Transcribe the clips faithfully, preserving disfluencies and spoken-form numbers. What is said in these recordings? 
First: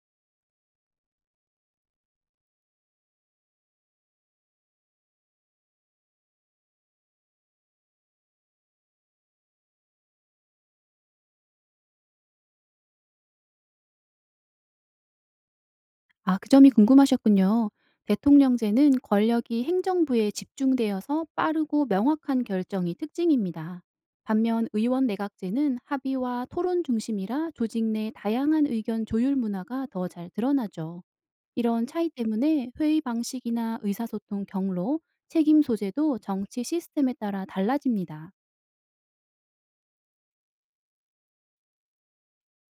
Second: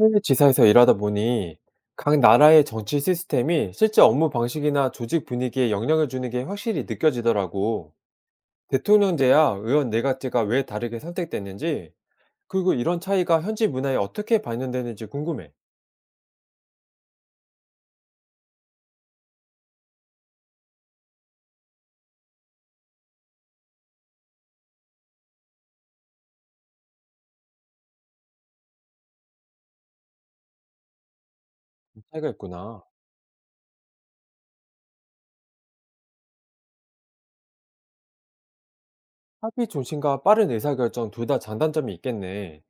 해외 지사에서 일하다 보니 각 나라의 정치 시스템이 실제 업무 방식이나 조직 분위기에 영향을 주는 게 확실히 느껴지더라고. 대통령제야 의원 내각제가 왜 다르게 선택됐는지, 그리고 이런 차이가 현지 문화에 어떻게 반영되는지 궁금해. 아 그 점이 궁금하셨군요. 대통령제는 권력이 행정부에 집중되어서 빠르고 명확한 결정이 특징입니다. 반면 의원 내각제는 합의와 토론 중심이라 조직 내 다양한 의견 조율 문화가 더 잘 드러나죠. 이런 차이 차이가 때문에 있구나. 회의 방식이나 의사소통 경로, 책임 소재도 정치 시스템에 따라 달라집니다. 합의 중심과 빠른 의사결정 둘 다 장단점이 있겠네.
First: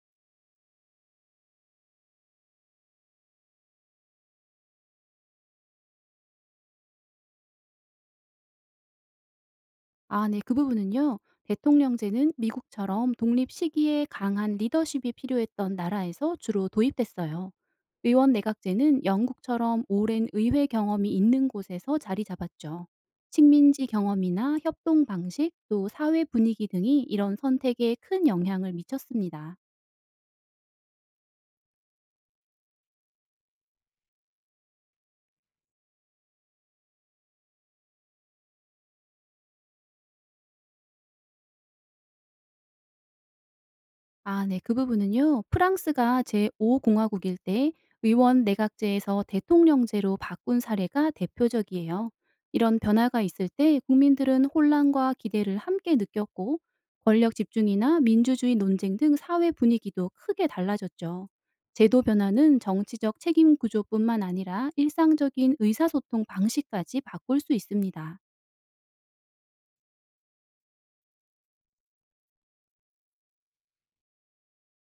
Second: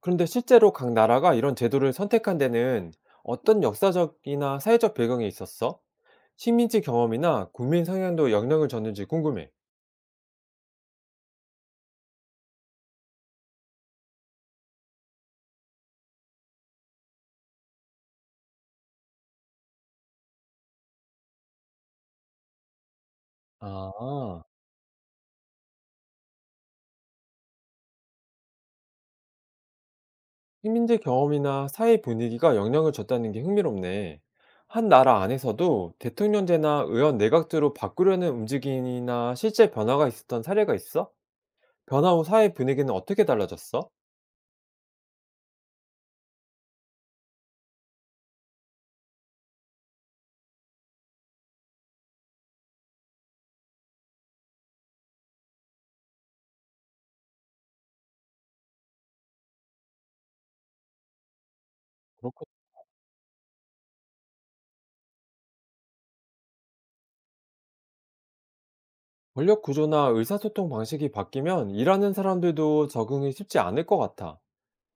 그런데 실제로 각 나라가 이런 제도를 선택한 데는 어떤 역사적이나 사회적 배경이 있었어? 식민지 경험이나 국민 성향도 영향을 줬는지 궁금해. 아 네. 그 부분은요. 대통령제는 미국처럼 독립 시기에 강한 리더십이 필요했던 나라에서 주로 도입됐어요. 의원 내각제는 영국처럼 오랜 의회 경험이 있는 곳에서 자리 잡았죠. 식민지 아. 경험이나 협동 방식, 또 사회 분위기 등이 이런 선택에 큰 영향을 미쳤습니다. 식민지 경험이나 사회 분위기가 영향을 줬다는 게 흥미롭네. 한 나라 안에서도 대통령제나 의원 내각제로 바꾸려는 움직임이나 실제 변화가 있었던 사례가 있어? 변화 후 사회 분위기는 어떻게 달라졌어? 아 네. 그 부분은요. 프랑스가 제오 공화국일 때 의원 내각제에서 대통령제로 바꾼 사례가 대표적이에요. 이런 변화가 있을 때 국민들은 혼란과 기대를 함께 느꼈고 권력 집중이나 민주주의 논쟁 등 사회 분위기도 크게 달라졌죠. 제도 그렇군. 변화는 정치적 책임 구조뿐만 아니라 일상적인 의사소통 방식까지 바꿀 수 있습니다. 권력 구조나 의사소통 방식이 바뀌면 일하는 사람들도 적응이 쉽지 않을 것 같아.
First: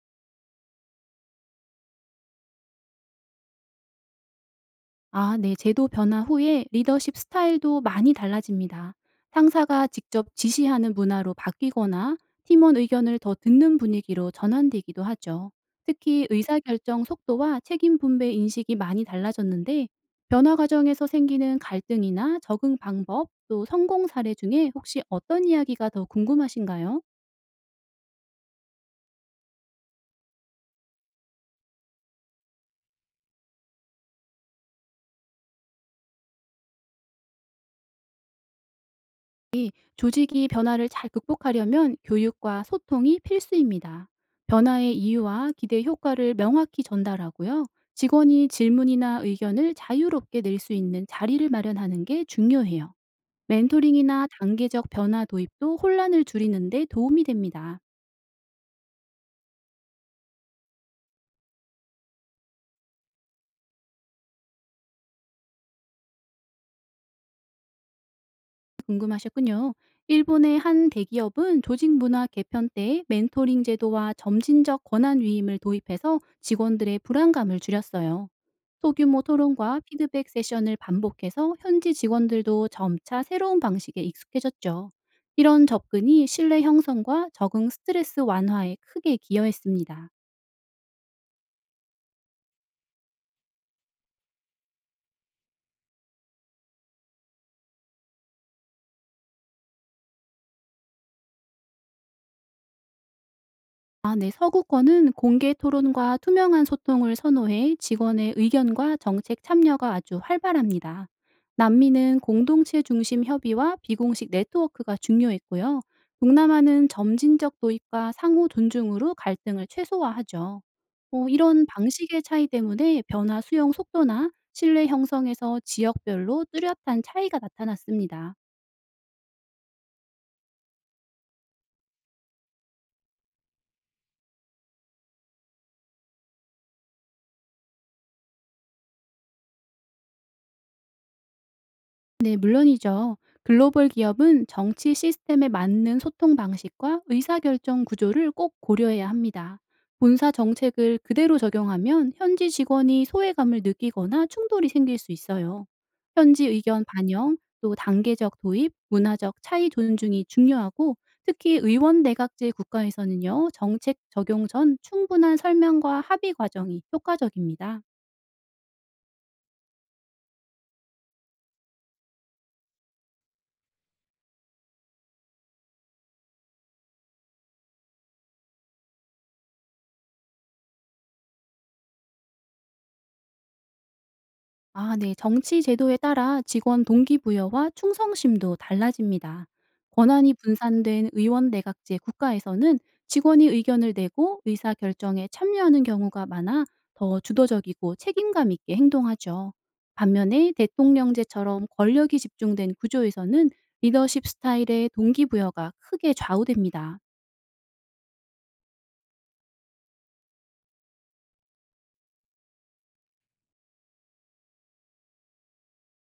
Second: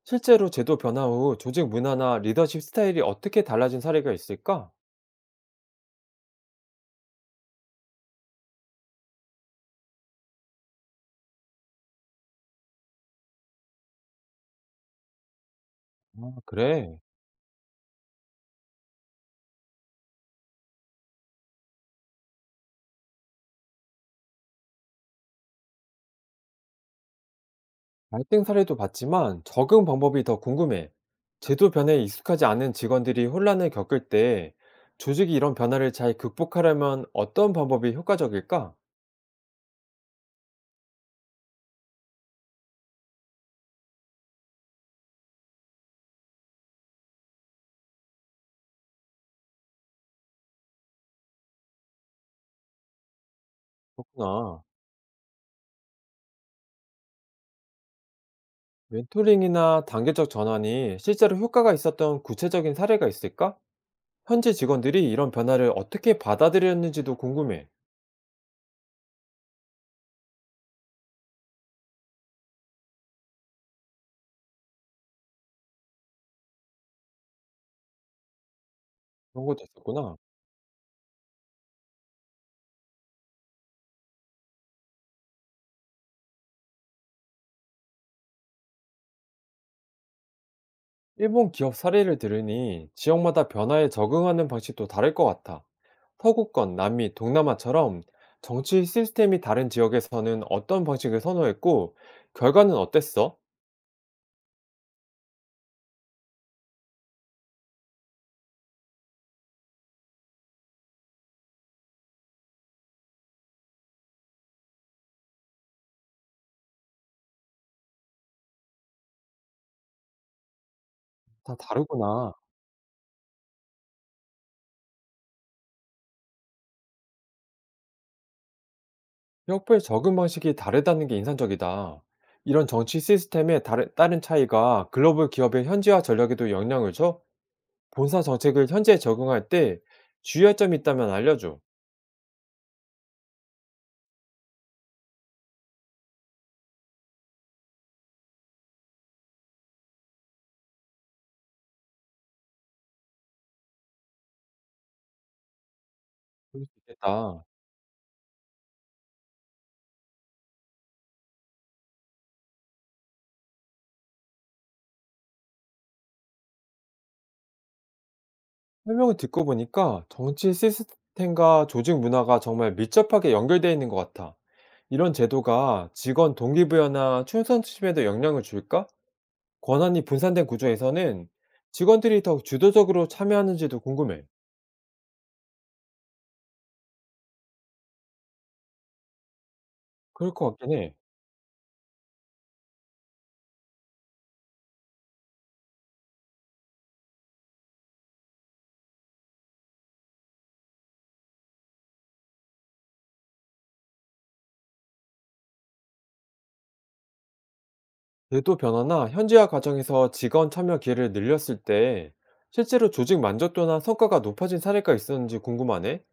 실제로 제도 변화 후 조직 문화나 리더십 스타일이 어떻게 달라진 사례가 있을까? 아, 네. 제도 변화 후에 리더십 스타일도 많이 달라집니다. 상사가 직접 지시하는 문화로 바뀌거나 팀원 의견을 더 듣는 분위기로 전환되기도 하죠. 특히 아, 그래. 의사결정 속도와 책임 분배 인식이 많이 달라졌는데 변화 과정에서 생기는 갈등이나 적응 방법 또 성공 사례 중에 혹시 어떤 이야기가 더 궁금하신가요? 갈등 사례도 봤지만 적응 방법이 더 궁금해. 제도 변화에 익숙하지 않은 직원들이 혼란을 겪을 때 조직이 이런 변화를 잘 극복하려면 어떤 방법이 효과적일까? 조직이 변화를 잘 극복하려면 교육과 소통이 필수입니다. 변화의 이유와 기대 효과를 명확히 전달하고요. 직원이 질문이나 의견을 자유롭게 낼 수 있는 자리를 마련하는 게 중요해요. 멘토링이나 그렇구나. 단계적 변화 도입도 혼란을 줄이는데 도움이 됩니다. 멘토링이나 단계적 전환이 실제로 효과가 있었던 구체적인 사례가 있을까? 현지 직원들이 이런 변화를 어떻게 받아들였는지도 궁금해. 궁금하셨군요. 일본의 한 대기업은 조직 문화 개편 때 멘토링 제도와 점진적 권한 위임을 도입해서 직원들의 불안감을 줄였어요. 소규모 그런 것도 토론과 있었구나. 피드백 세션을 반복해서 현지 직원들도 점차 새로운 방식에 익숙해졌죠. 이런 접근이 신뢰 형성과 적응 스트레스 완화에 크게 기여했습니다. 일본 기업 사례를 들으니 지역마다 변화에 적응하는 방식도 다를 것 같아. 서구권, 남미, 동남아처럼 정치 시스템이 다른 지역에서는 어떤 방식을 선호했고, 결과는 어땠어? 아 네. 서구권은 공개 토론과 투명한 소통을 선호해 직원의 의견과 정책 참여가 아주 활발합니다. 남미는 공동체 중심 협의와 비공식 네트워크가 중요했고요. 동남아는 점진적 도입과 상호 존중으로 갈등을 최소화하죠. 어, 다 이런 방식의 다르구나. 차이 때문에 변화 수용 속도나 신뢰 형성에서 지역별로 뚜렷한 차이가 나타났습니다. 지역별 적응 방식이 다르다는 게 인상적이다. 이런 정치 시스템의 다른, 다른 차이가 글로벌 기업의 현지화 전략에도 영향을 줘? 본사 정책을 현지에 적응할 때 주의할 점이 있다면 알려줘. 네, 물론이죠. 글로벌 기업은 정치 시스템에 맞는 소통 방식과 의사결정 구조를 꼭 고려해야 합니다. 본사 정책을 그대로 적용하면 현지 직원이 소외감을 느끼거나 충돌이 생길 수 있어요. 현지 그럴 수 의견 반영, 있겠다. 또 단계적 도입, 문화적 차이 존중이 중요하고 특히 의원 내각제 국가에서는요, 정책 적용 전 충분한 설명과 합의 과정이 효과적입니다. 설명을 듣고 보니까 정치 시스템과 조직 문화가 정말 밀접하게 연결되어 있는 것 같아. 이런 제도가 직원 동기부여나 충성심에도 영향을 줄까? 권한이 분산된 구조에서는 직원들이 더 주도적으로 참여하는지도 궁금해. 아 네. 정치 제도에 따라 직원 동기부여와 충성심도 달라집니다. 그럴 권한이 것 같긴 해. 분산된 의원 내각제 국가에서는 직원이 의견을 내고 의사 결정에 참여하는 경우가 많아 더 주도적이고 책임감 있게 행동하죠. 반면에 대통령제처럼 권력이 집중된 구조에서는 리더십 스타일의 동기부여가 크게 좌우됩니다. 제도 변화나 현지화 과정에서 직원 참여 기회를 늘렸을 때 실제로 조직 만족도나 성과가 높아진 사례가 있었는지 궁금하네.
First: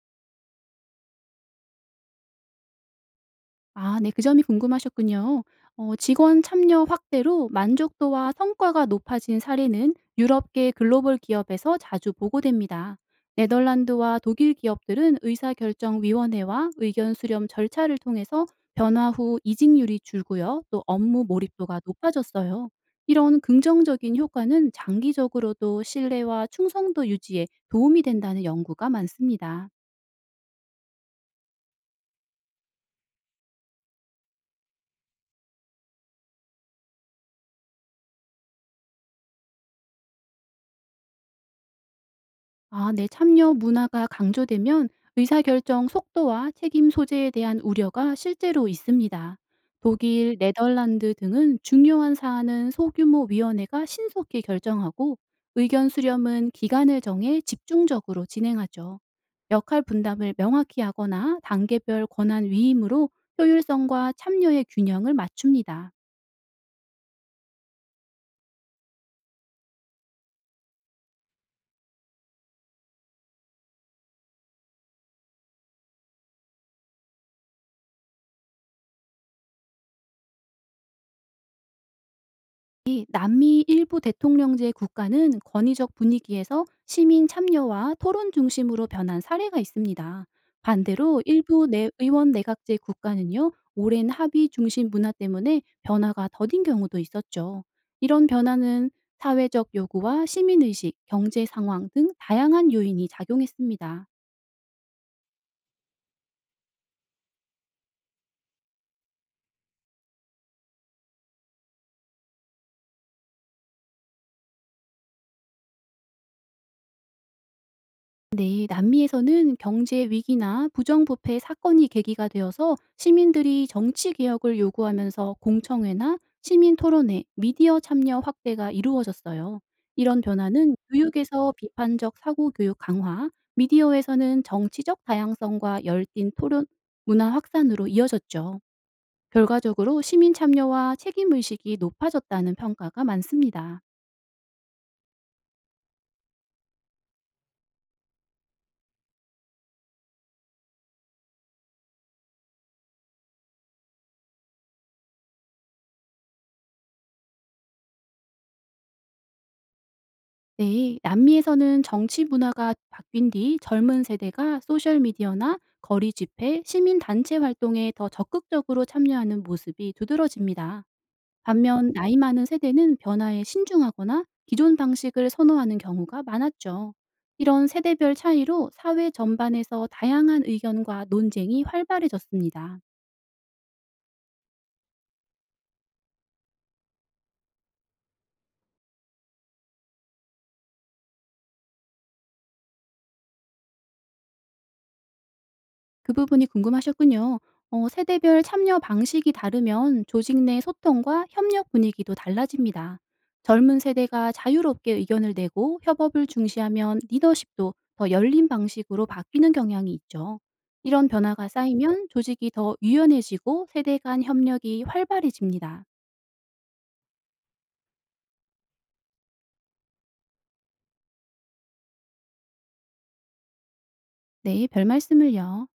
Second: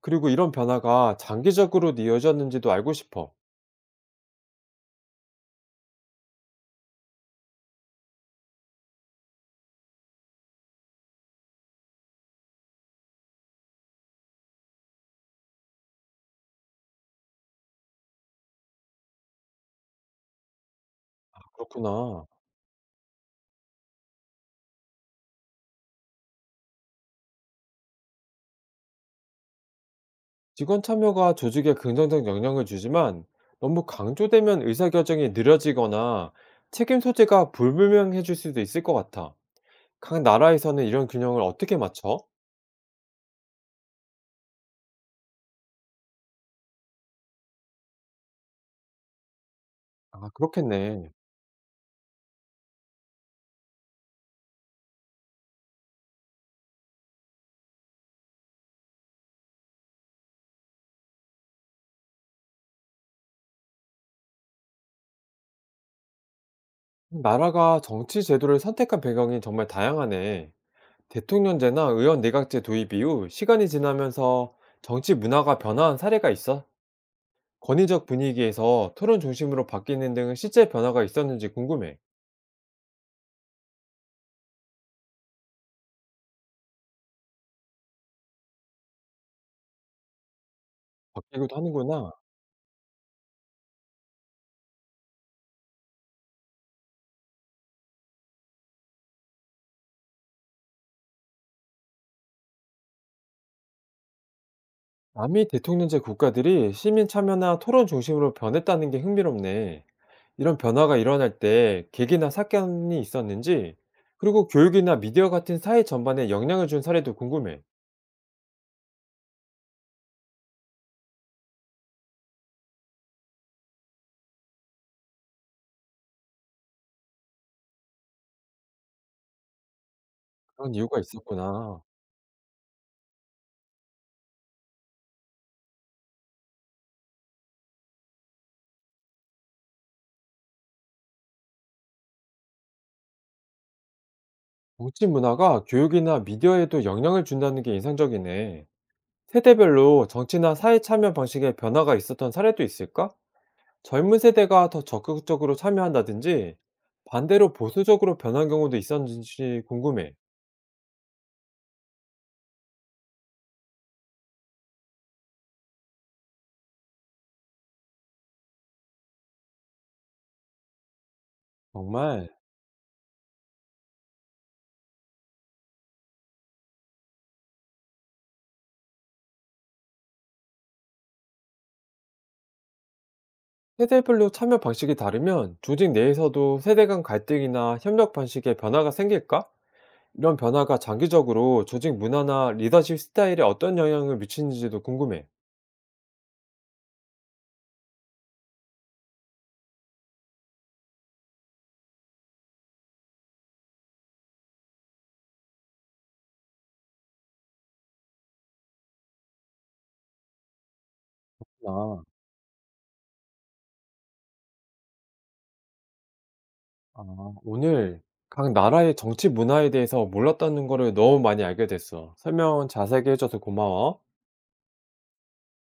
그리고 이런 변화가 장기적으로 이어졌는지도 알고 싶어. 아 네. 그 점이 궁금하셨군요. 어 직원 참여 확대로 만족도와 성과가 높아진 사례는 유럽계 글로벌 기업에서 자주 보고됩니다. 네덜란드와 독일 기업들은 의사결정위원회와 의견 수렴 절차를 통해서 변화 후 이직률이 줄고요. 또 업무 몰입도가 그렇구나. 높아졌어요. 이런 긍정적인 효과는 장기적으로도 신뢰와 충성도 유지에 도움이 된다는 연구가 많습니다. 직원 참여가 조직에 긍정적 영향을 주지만 너무 강조되면 의사결정이 느려지거나 책임 소재가 불분명해질 수도 있을 것 같아. 각 나라에서는 이런 균형을 어떻게 맞춰? 아, 네. 참여 문화가 강조되면 의사결정 속도와 책임 소재에 대한 우려가 실제로 있습니다. 아, 독일, 그렇겠네. 네덜란드 등은 중요한 사안은 소규모 위원회가 신속히 결정하고 의견 수렴은 기간을 정해 집중적으로 진행하죠. 역할 분담을 명확히 하거나 단계별 권한 위임으로 효율성과 참여의 균형을 맞춥니다. 나라가 정치 제도를 선택한 배경이 정말 다양하네. 대통령제나 의원 내각제 도입 이후 시간이 지나면서 정치 문화가 변화한 사례가 있어? 권위적 분위기에서 토론 중심으로 바뀌는 등 실제 변화가 있었는지 궁금해. 이 남미 일부 대통령제 국가는 권위적 분위기에서 시민 참여와 토론 중심으로 변한 사례가 있습니다. 반대로 바뀌기도 일부 내 하는구나. 의원 내각제 국가는요, 오랜 합의 중심 문화 때문에 변화가 더딘 경우도 있었죠. 이런 변화는 사회적 요구와 시민의식, 경제 상황 등 다양한 요인이 작용했습니다. 남미 대통령제 국가들이 시민 참여나 토론 중심으로 변했다는 게 흥미롭네. 이런 변화가 일어날 때 계기나 사건이 있었는지, 그리고 교육이나 미디어 같은 사회 전반에 영향을 준 사례도 궁금해. 네, 남미에서는 경제 위기나 부정부패 사건이 계기가 되어서 시민들이 정치 개혁을 요구하면서 공청회나 시민 토론회, 미디어 참여 확대가 이루어졌어요. 이런 그런 변화는 이유가 교육에서 있었구나. 비판적 사고 교육 강화, 미디어에서는 정치적 다양성과 열띤 토론 문화 확산으로 이어졌죠. 결과적으로 시민 참여와 책임 의식이 높아졌다는 평가가 많습니다. 정치 문화가 교육이나 미디어에도 영향을 준다는 게 인상적이네. 세대별로 정치나 사회 참여 방식에 변화가 있었던 사례도 있을까? 젊은 세대가 더 적극적으로 참여한다든지, 반대로 보수적으로 변한 경우도 있었는지 궁금해. 네, 남미에서는 정치 문화가 바뀐 뒤 젊은 세대가 소셜미디어나 거리 집회, 시민단체 활동에 더 적극적으로 참여하는 모습이 두드러집니다. 반면 나이 정말. 많은 세대는 변화에 신중하거나 기존 방식을 선호하는 경우가 많았죠. 이런 세대별 차이로 사회 전반에서 다양한 의견과 논쟁이 활발해졌습니다. 세대별로 참여 방식이 다르면 조직 내에서도 세대 간 갈등이나 협력 방식에 변화가 생길까? 이런 변화가 장기적으로 조직 문화나 리더십 스타일에 어떤 영향을 미치는지도 궁금해. 그 부분이 궁금하셨군요. 어, 세대별 참여 방식이 다르면 조직 내 소통과 협력 분위기도 달라집니다. 젊은 세대가 자유롭게 의견을 내고 협업을 중시하면 리더십도 더 열린 방식으로 바뀌는 경향이 있죠. 이런 변화가 아, 쌓이면 조직이 더 유연해지고 세대 간 협력이 활발해집니다. 아, 오늘 각 나라의 정치 문화에 대해서 몰랐다는 거를 너무 많이 알게 됐어. 설명 자세하게 해줘서 고마워. 네, 별 말씀을요.